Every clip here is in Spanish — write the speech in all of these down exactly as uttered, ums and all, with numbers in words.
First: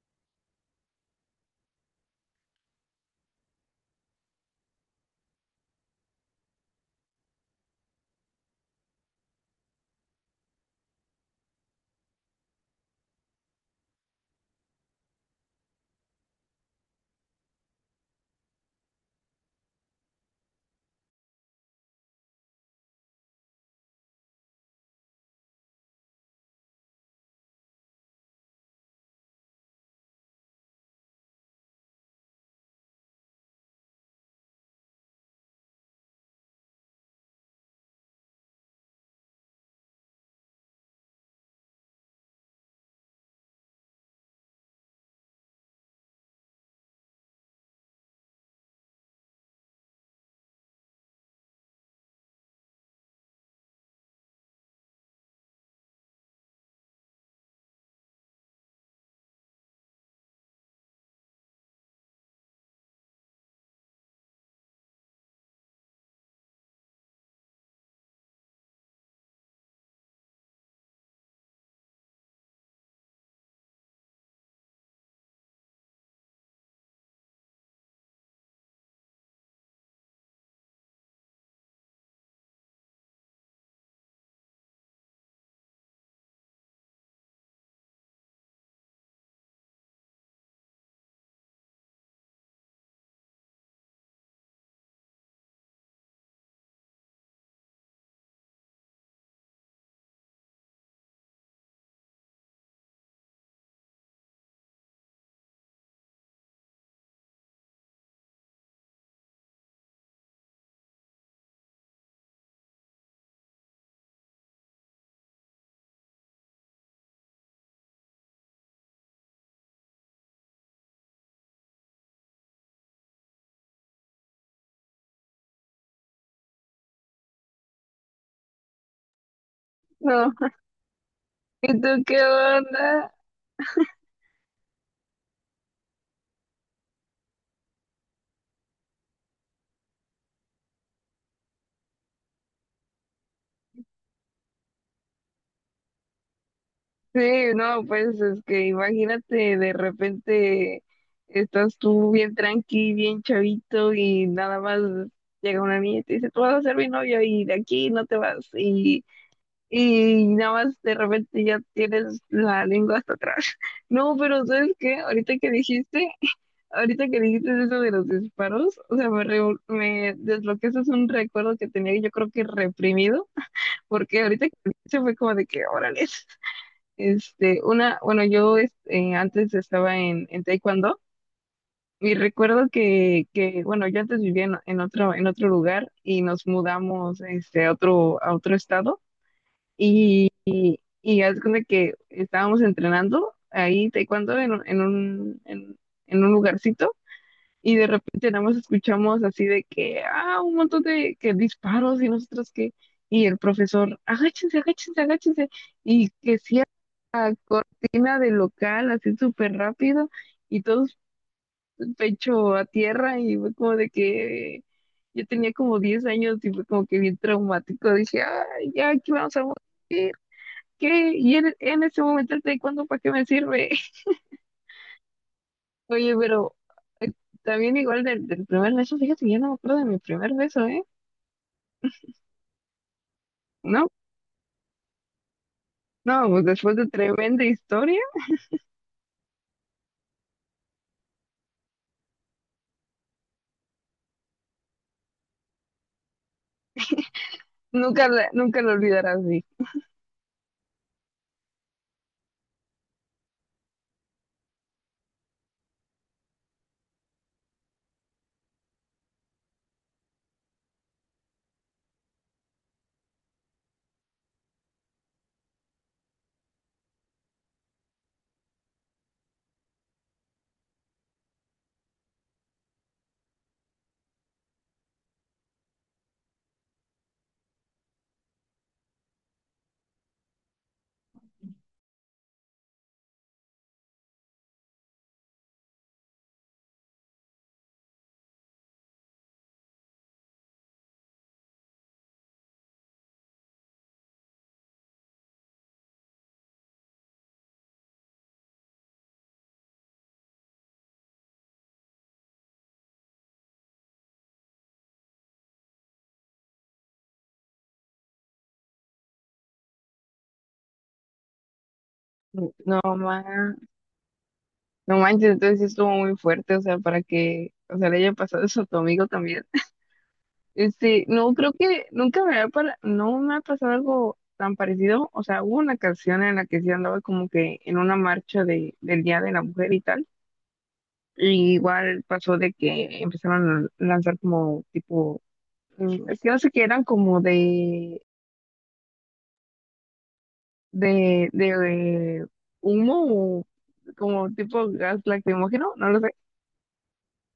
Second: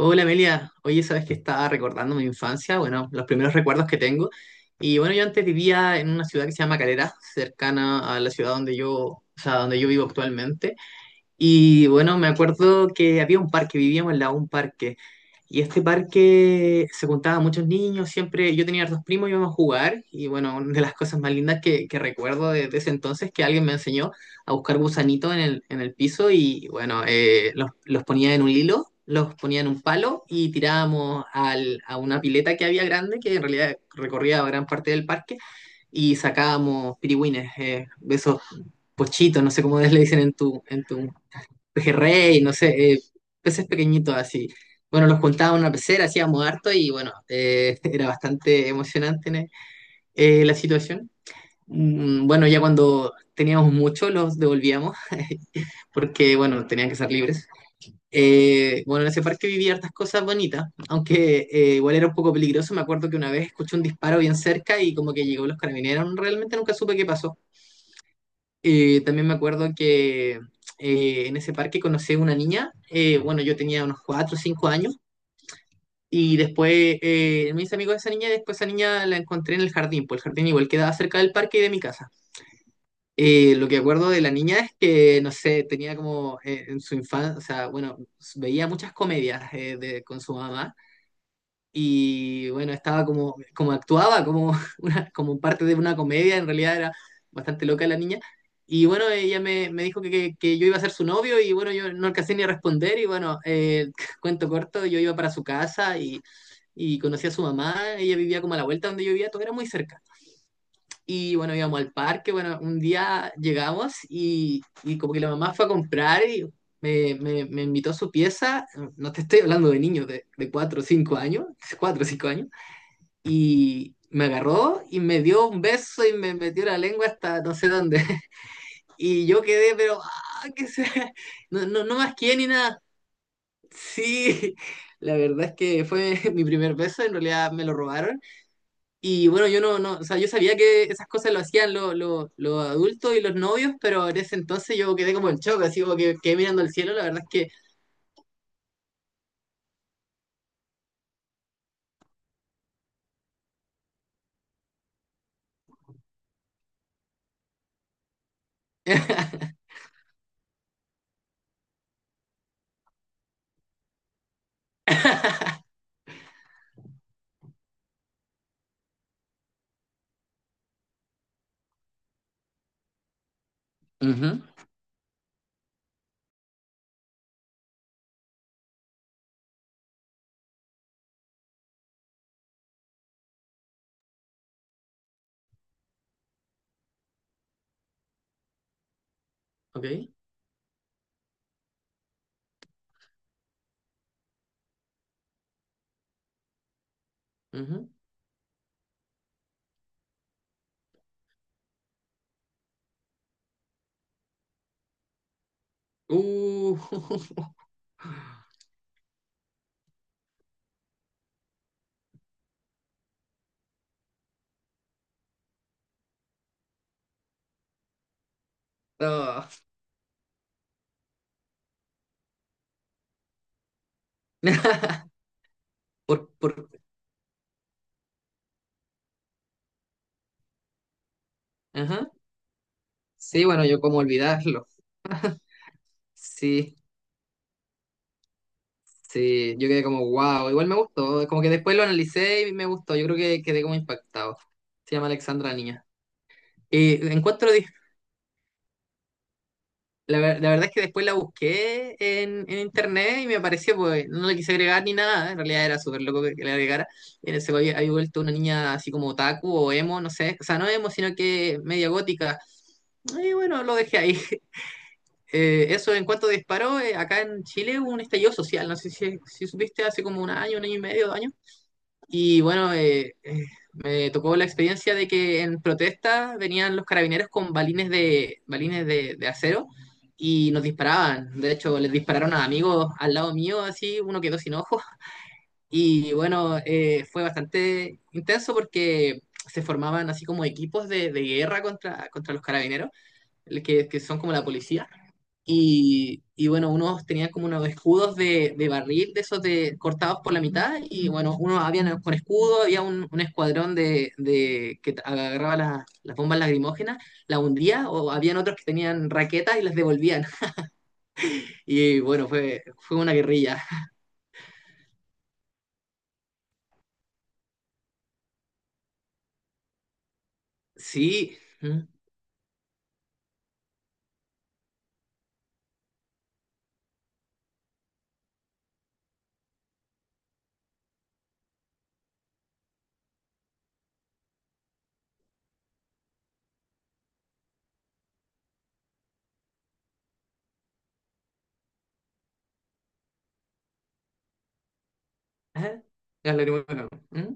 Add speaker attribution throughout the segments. Speaker 1: Hola Amelia, oye, sabes que estaba recordando mi infancia, bueno, los primeros recuerdos que tengo. Y bueno, yo antes vivía en una ciudad que se llama Calera, cercana a la ciudad donde yo, o sea, donde yo vivo actualmente. Y bueno, me acuerdo que había un parque, vivíamos en la un parque. Y este parque se juntaban muchos niños, siempre yo tenía dos primos, íbamos a jugar. Y bueno, una de las cosas más lindas que, que recuerdo de, de ese entonces es que alguien me enseñó a buscar gusanitos en el, en el piso y bueno, eh, los, los ponía en un hilo, los ponía en un palo y tirábamos al- a una pileta que había grande, que en realidad recorría gran parte del parque, y sacábamos pirigüines, eh, de esos pochitos, no sé cómo le dicen en tu, en tu pejerrey, no sé, eh, peces pequeñitos así. Bueno, los juntaba en una pecera, hacíamos harto y bueno, eh, era bastante emocionante ¿no? eh, la situación. Mm, Bueno, ya cuando teníamos mucho los devolvíamos porque, bueno, tenían que ser libres. Eh, bueno, en ese parque viví hartas cosas bonitas, aunque eh, igual era un poco peligroso. Me acuerdo que una vez escuché un disparo bien cerca y como que llegó los carabineros, realmente nunca supe qué pasó. Eh, también me acuerdo que eh, en ese parque conocí a una niña, eh, bueno, yo tenía unos cuatro o cinco años, y después eh, me hice amigo de esa niña, y después esa niña la encontré en el jardín, pues el jardín igual quedaba cerca del parque y de mi casa. Eh, lo que acuerdo de la niña es que, no sé, tenía como eh, en su infancia, o sea, bueno, veía muchas comedias eh, de- con su mamá, y bueno, estaba como, como actuaba, como, una, como parte de una comedia, en realidad era bastante loca la niña. Y bueno, ella me, me dijo que, que- que yo iba a ser su novio y bueno, yo no alcancé ni a responder y bueno, eh, cuento corto, yo iba para su casa y, y conocí a su mamá, ella vivía como a la vuelta donde yo vivía, todo era muy cerca. Y bueno, íbamos al parque, bueno, un día llegamos y, y como que la mamá fue a comprar y me, me, me invitó a su pieza, no te estoy hablando de niños de, de cuatro o cinco años, cuatro o cinco años y me agarró y me dio un beso y me metió la lengua hasta no sé dónde. Y yo quedé, pero,
Speaker 2: No,
Speaker 1: ah, que sea, no,
Speaker 2: ¿y
Speaker 1: no,
Speaker 2: tú
Speaker 1: no más
Speaker 2: qué
Speaker 1: quién ni nada.
Speaker 2: onda?
Speaker 1: Sí, la verdad es que fue mi primer beso, en realidad me lo robaron. Y bueno, yo no, no, o sea, yo sabía que esas cosas lo hacían lo- lo- los adultos y los novios, pero en ese entonces yo quedé como en shock, así como que quedé mirando al cielo, la
Speaker 2: Sí,
Speaker 1: verdad es que...
Speaker 2: no, pues es que imagínate, de repente estás tú bien tranqui, bien chavito y nada más llega una niña y te dice, tú vas a ser mi novio y de aquí no te vas, y, y nada más de repente ya tienes la lengua hasta atrás. No, pero ¿sabes qué? Ahorita que dijiste, ahorita que dijiste eso de los disparos, o sea, me, reu- me desbloqueaste un recuerdo que tenía, yo creo, que reprimido porque
Speaker 1: Ujú,
Speaker 2: ahorita que se fue como de que, órale, este, una, bueno, yo es- eh, antes estaba en, en Taekwondo y recuerdo que, que, bueno, yo antes vivía en, en otro, en otro lugar y nos mudamos, este, a otro, a otro estado
Speaker 1: ok,
Speaker 2: y, y, y haz de cuenta que estábamos entrenando ahí Taekwondo en, un- en un, en en un lugarcito y de
Speaker 1: ujú.
Speaker 2: repente nada más escuchamos así de que, ah, un montón de que disparos, y nosotros que... Y el profesor, agáchense, agáchense, agáchense, y que cierra
Speaker 1: Uh,
Speaker 2: cortina de local así súper rápido, y todos pecho a tierra, y fue como de que yo tenía como diez años y fue como que bien traumático. Dije, ay, ya aquí vamos a
Speaker 1: no.
Speaker 2: morir, ¿qué? Y en, en ese momento, el taekwondo, ¿para qué me sirve? Oye,
Speaker 1: Por, por,
Speaker 2: pero... eh, también, igual, del, del primer beso, fíjate que yo no me acuerdo de mi primer beso, ¿eh?
Speaker 1: ajá. Sí, bueno, yo
Speaker 2: No,
Speaker 1: como olvidarlo.
Speaker 2: no, pues
Speaker 1: Sí,
Speaker 2: después de tremenda historia,
Speaker 1: sí, yo quedé como wow, igual me gustó, como que después lo analicé y me gustó, yo creo que quedé como impactado. Se llama Alexandra la Niña. Y encuentro, dif-
Speaker 2: nunca, la- nunca lo olvidarás, dije.
Speaker 1: la, ver- la verdad es que después la busqué en, en internet y me apareció, pues no le quise agregar ni nada, en realidad era súper loco que, que le agregara. Y en ese había, había vuelto una niña así como otaku o emo, no sé, o sea, no emo, sino que media gótica. Y bueno, lo dejé ahí. Eh, eso en cuanto disparó, eh, acá en Chile hubo un estallido social, no sé si, si supiste hace como un año, un año y medio, dos años. Y bueno, eh, eh, me tocó la experiencia de que en protesta venían los carabineros con balines de, balines de, de acero y nos disparaban. De hecho, les dispararon a amigos al lado mío, así, uno quedó sin ojos. Y bueno, eh, fue bastante intenso porque se formaban así como equipos de, de guerra contra, contra los carabineros, que, que son como la policía y, y bueno, unos tenían como unos escudos de, de barril, de esos de, cortados por la mitad, y bueno, unos habían con escudo, había un, un escuadrón de, de que agarraba las, las bombas lagrimógenas, las hundía, o habían otros que tenían raquetas y las devolvían. Y bueno, fue,
Speaker 2: No,
Speaker 1: fue una
Speaker 2: ma,
Speaker 1: guerrilla.
Speaker 2: no manches, entonces sí estuvo muy fuerte, o sea, para que, o sea, le haya pasado eso a tu amigo también. Este, no,
Speaker 1: Sí.
Speaker 2: creo que
Speaker 1: ¿Mm?
Speaker 2: nunca me ha... Para, no me ha pasado algo tan parecido, o sea, hubo una canción en la que sí andaba como que en una marcha de, del Día de la Mujer y tal, y igual pasó de que empezaron a lanzar como tipo, mm, es que no sé qué, eran como de de, de humo, como tipo gas lacrimógeno,
Speaker 1: ¿Eh?
Speaker 2: no lo sé.
Speaker 1: Las lagrimógenas. ¿Mm?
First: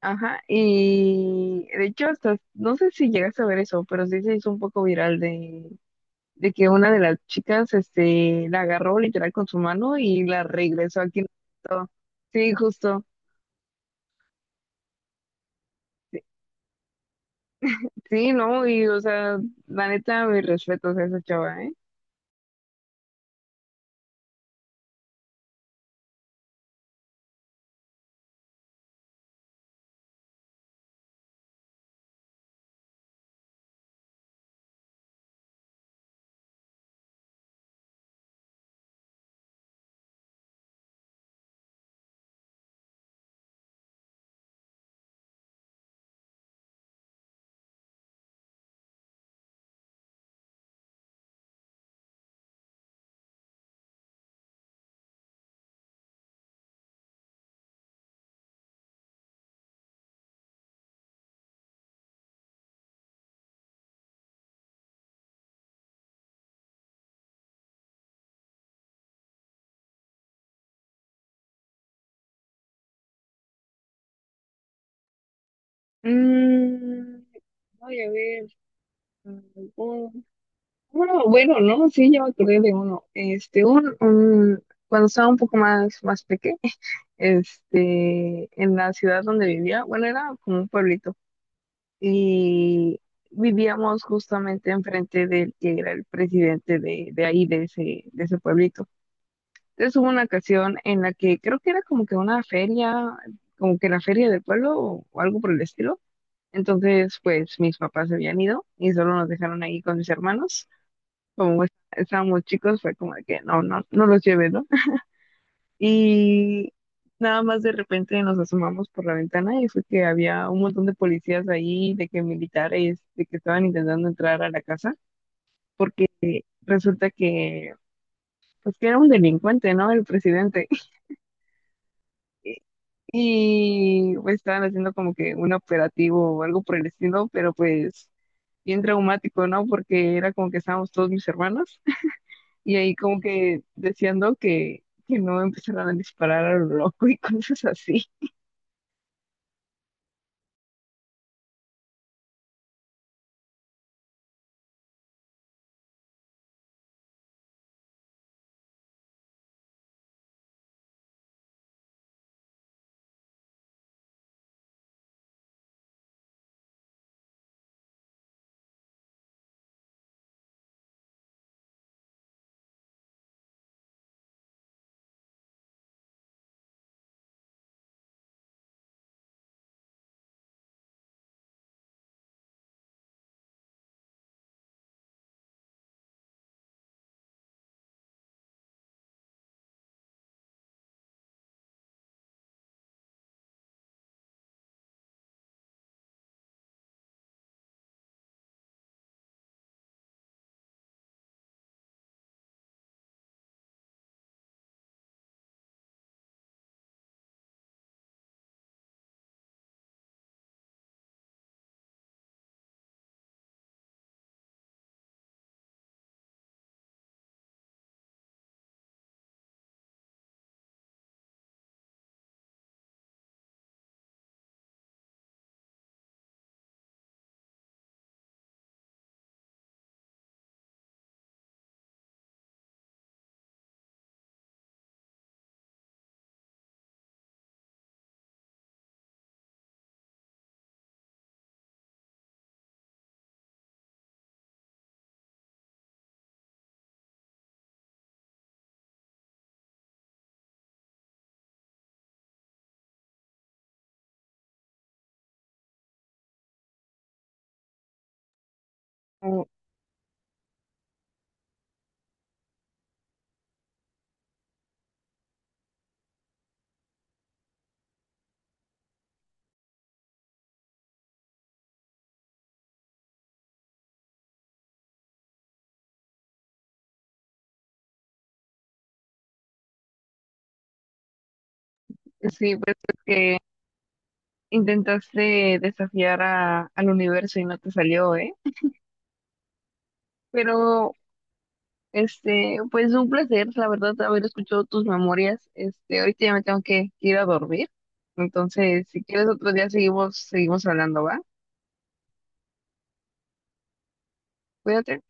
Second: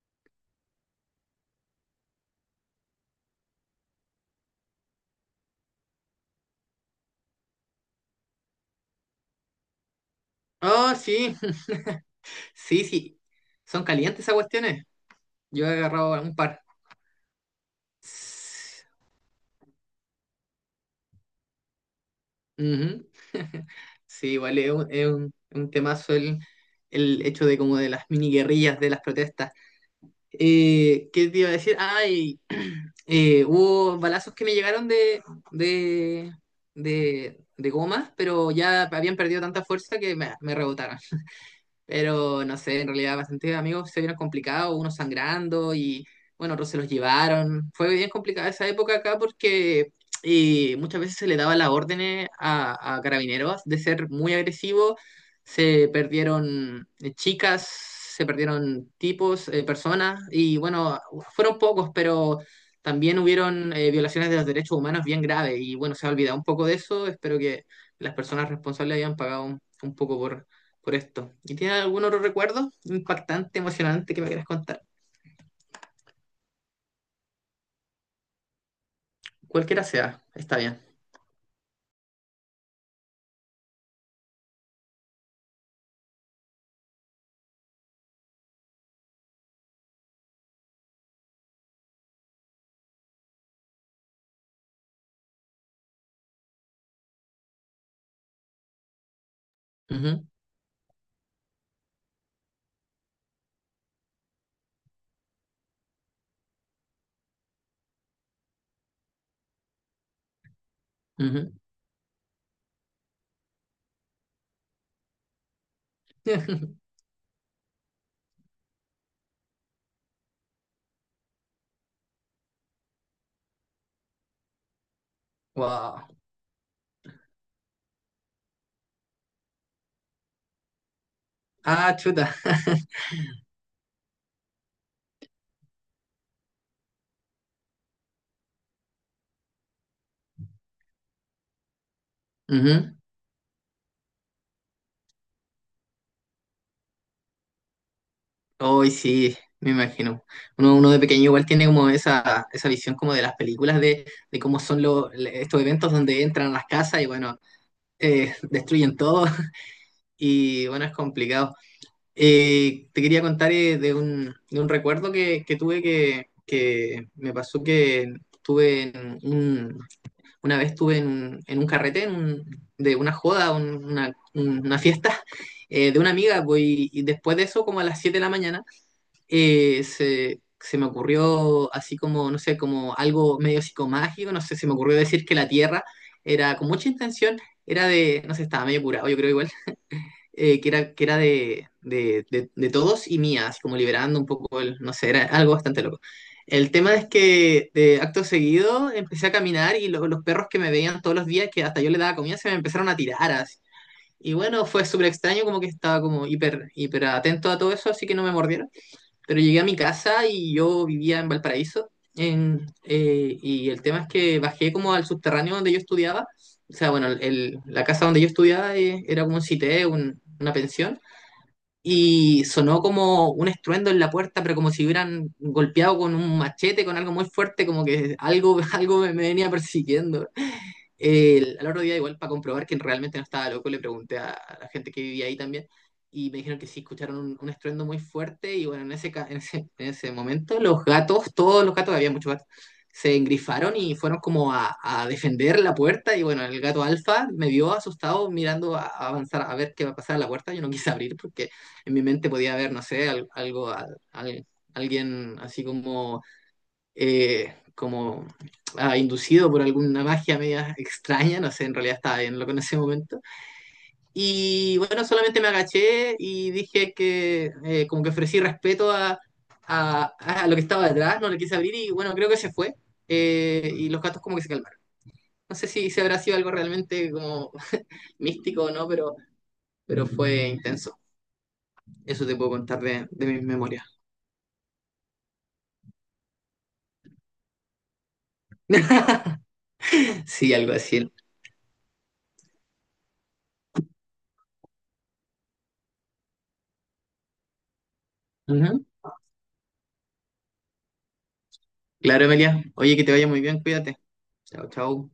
Speaker 2: Ajá, y de hecho, hasta, no sé si llegaste a ver eso, pero sí se hizo un poco viral de, de que una de las chicas, este, la agarró literal con su mano y la
Speaker 1: Oh,
Speaker 2: regresó aquí.
Speaker 1: sí,
Speaker 2: Sí,
Speaker 1: sí,
Speaker 2: justo.
Speaker 1: sí. Son calientes esas cuestiones. Yo he agarrado
Speaker 2: Sí,
Speaker 1: un par.
Speaker 2: sí, no, y o sea, la neta, mis respetos a esa chava, ¿eh?
Speaker 1: Ujú. Sí, igual es un, es un, un temazo el, el hecho de como de las mini guerrillas, de las protestas. Eh, ¿qué te iba a decir? Ay, eh, hubo balazos que me llegaron de, de, de, de gomas, pero ya habían perdido tanta fuerza que me, me rebotaron. Pero no sé, en realidad bastantes amigos se vieron complicados, unos sangrando y bueno, otros se los llevaron. Fue bien complicada esa época acá porque y muchas veces se le daba las órdenes a, a carabineros de ser muy agresivos. Se perdieron eh, chicas, se perdieron tipos, eh, personas y bueno, fueron pocos, pero también hubieron eh, violaciones de los derechos humanos bien graves y bueno, se ha olvidado un poco de eso. Espero que las personas responsables hayan pagado un, un poco por por esto. ¿Y tienes algún otro recuerdo impactante, emocionante que me quieras contar?
Speaker 2: Mm, voy a ver.
Speaker 1: Cualquiera sea, está bien.
Speaker 2: Bueno, bueno, no, sí, ya me acordé de uno. Este, un, un- cuando estaba un poco más, más pequeño, este, en la ciudad donde vivía, bueno, era como un pueblito, y vivíamos justamente enfrente del que era el presidente de, de ahí, de ese, de ese pueblito. Entonces hubo
Speaker 1: Ujú,
Speaker 2: una ocasión en la que creo que era como que una feria, como que la feria del pueblo o, o algo por el estilo. Entonces, pues mis papás se habían ido y solo nos dejaron ahí con mis hermanos,
Speaker 1: ujú.
Speaker 2: como es- estábamos chicos, fue como de que no, no, no los llevé, ¿no? Y nada más de repente nos asomamos por la ventana y fue que había un montón de policías ahí, de que militares, de que estaban intentando entrar a la casa,
Speaker 1: Wow.
Speaker 2: porque resulta que, pues que era un delincuente, ¿no? El presidente.
Speaker 1: Ah, chuta.
Speaker 2: Y pues estaban haciendo como que un operativo o algo por el estilo, pero pues bien traumático, ¿no? Porque era como que estábamos todos mis hermanos. Y
Speaker 1: Ujú.
Speaker 2: ahí como que deseando que, que no empezaran a disparar a lo loco y cosas así.
Speaker 1: Hoy sí, me imagino. Uno, uno de pequeño igual tiene como esa, esa visión como de las películas de, de cómo son los estos eventos donde entran a las casas y bueno, eh, destruyen todo y bueno, es complicado. Eh, te quería contar eh, de un, de un recuerdo que, que tuve que, que me pasó que tuve en un- una vez tuve en un, en un carrete en un- de una joda, un- una, una fiesta eh, de una amiga, pues, y, y después de eso, como a las siete de la mañana, eh, se, se me ocurrió así como, no sé, como algo medio psicomágico, no sé, se me ocurrió decir que la Tierra era con mucha intención, era de, no sé, estaba medio curado, yo creo igual eh, que era, que era de, de, de- de todos y mía, así como liberando un poco el, no sé, era algo bastante loco. El tema es que de acto seguido empecé a caminar y lo- los perros que me veían todos los días, que hasta yo les daba comida, se me empezaron a tirar así. Y bueno, fue súper extraño, como que estaba como hiper, hiper atento a todo eso, así que no me mordieron pero llegué a mi casa y yo vivía en Valparaíso. en- eh, y el tema es que bajé como al subterráneo donde yo estudiaba. O sea, bueno, el- la casa donde yo estudiaba eh, era como un cité, un- una pensión. Y sonó como un estruendo en la puerta, pero como si hubieran golpeado con un machete, con algo muy fuerte, como que algo, algo me, me venía persiguiendo. El- al otro día, igual, para comprobar que realmente no estaba loco, le pregunté a, a la gente que vivía ahí también y me dijeron que sí, escucharon un, un estruendo muy fuerte y bueno, en ese, ca- en ese, en ese momento los gatos, todos los gatos, había muchos gatos, se engrifaron y fueron como a, a defender la puerta y bueno, el gato alfa me vio asustado mirando a, a avanzar, a ver qué va a pasar a la puerta, yo no quise abrir porque en mi mente podía haber, no sé, al- algo, al- al- alguien así como eh, como ah, inducido
Speaker 2: Como...
Speaker 1: por alguna magia media extraña, no sé, en realidad estaba bien loco en ese momento. Y bueno, solamente me agaché y dije que eh, como que ofrecí respeto a, a- a lo que estaba detrás, no le quise abrir y bueno, creo que se fue. eh, y los gatos como que se calmaron. No sé si, si habrá sido algo realmente como místico o no, pero, pero fue intenso. Eso te puedo
Speaker 2: Sí,
Speaker 1: contar
Speaker 2: pues es
Speaker 1: de, de mis
Speaker 2: que
Speaker 1: memorias.
Speaker 2: intentaste desafiar a, al universo y no te salió, ¿eh?
Speaker 1: Sí, algo
Speaker 2: Pero,
Speaker 1: así.
Speaker 2: este, pues un placer, la verdad, haber escuchado tus memorias. Este, ahorita ya me tengo que ir a dormir.
Speaker 1: Ujú.
Speaker 2: Entonces, si quieres otro día seguimos, seguimos hablando, ¿va?
Speaker 1: Claro, Emilia. Oye, que te vaya muy bien, cuídate. Chao,
Speaker 2: Cuídate.
Speaker 1: chao.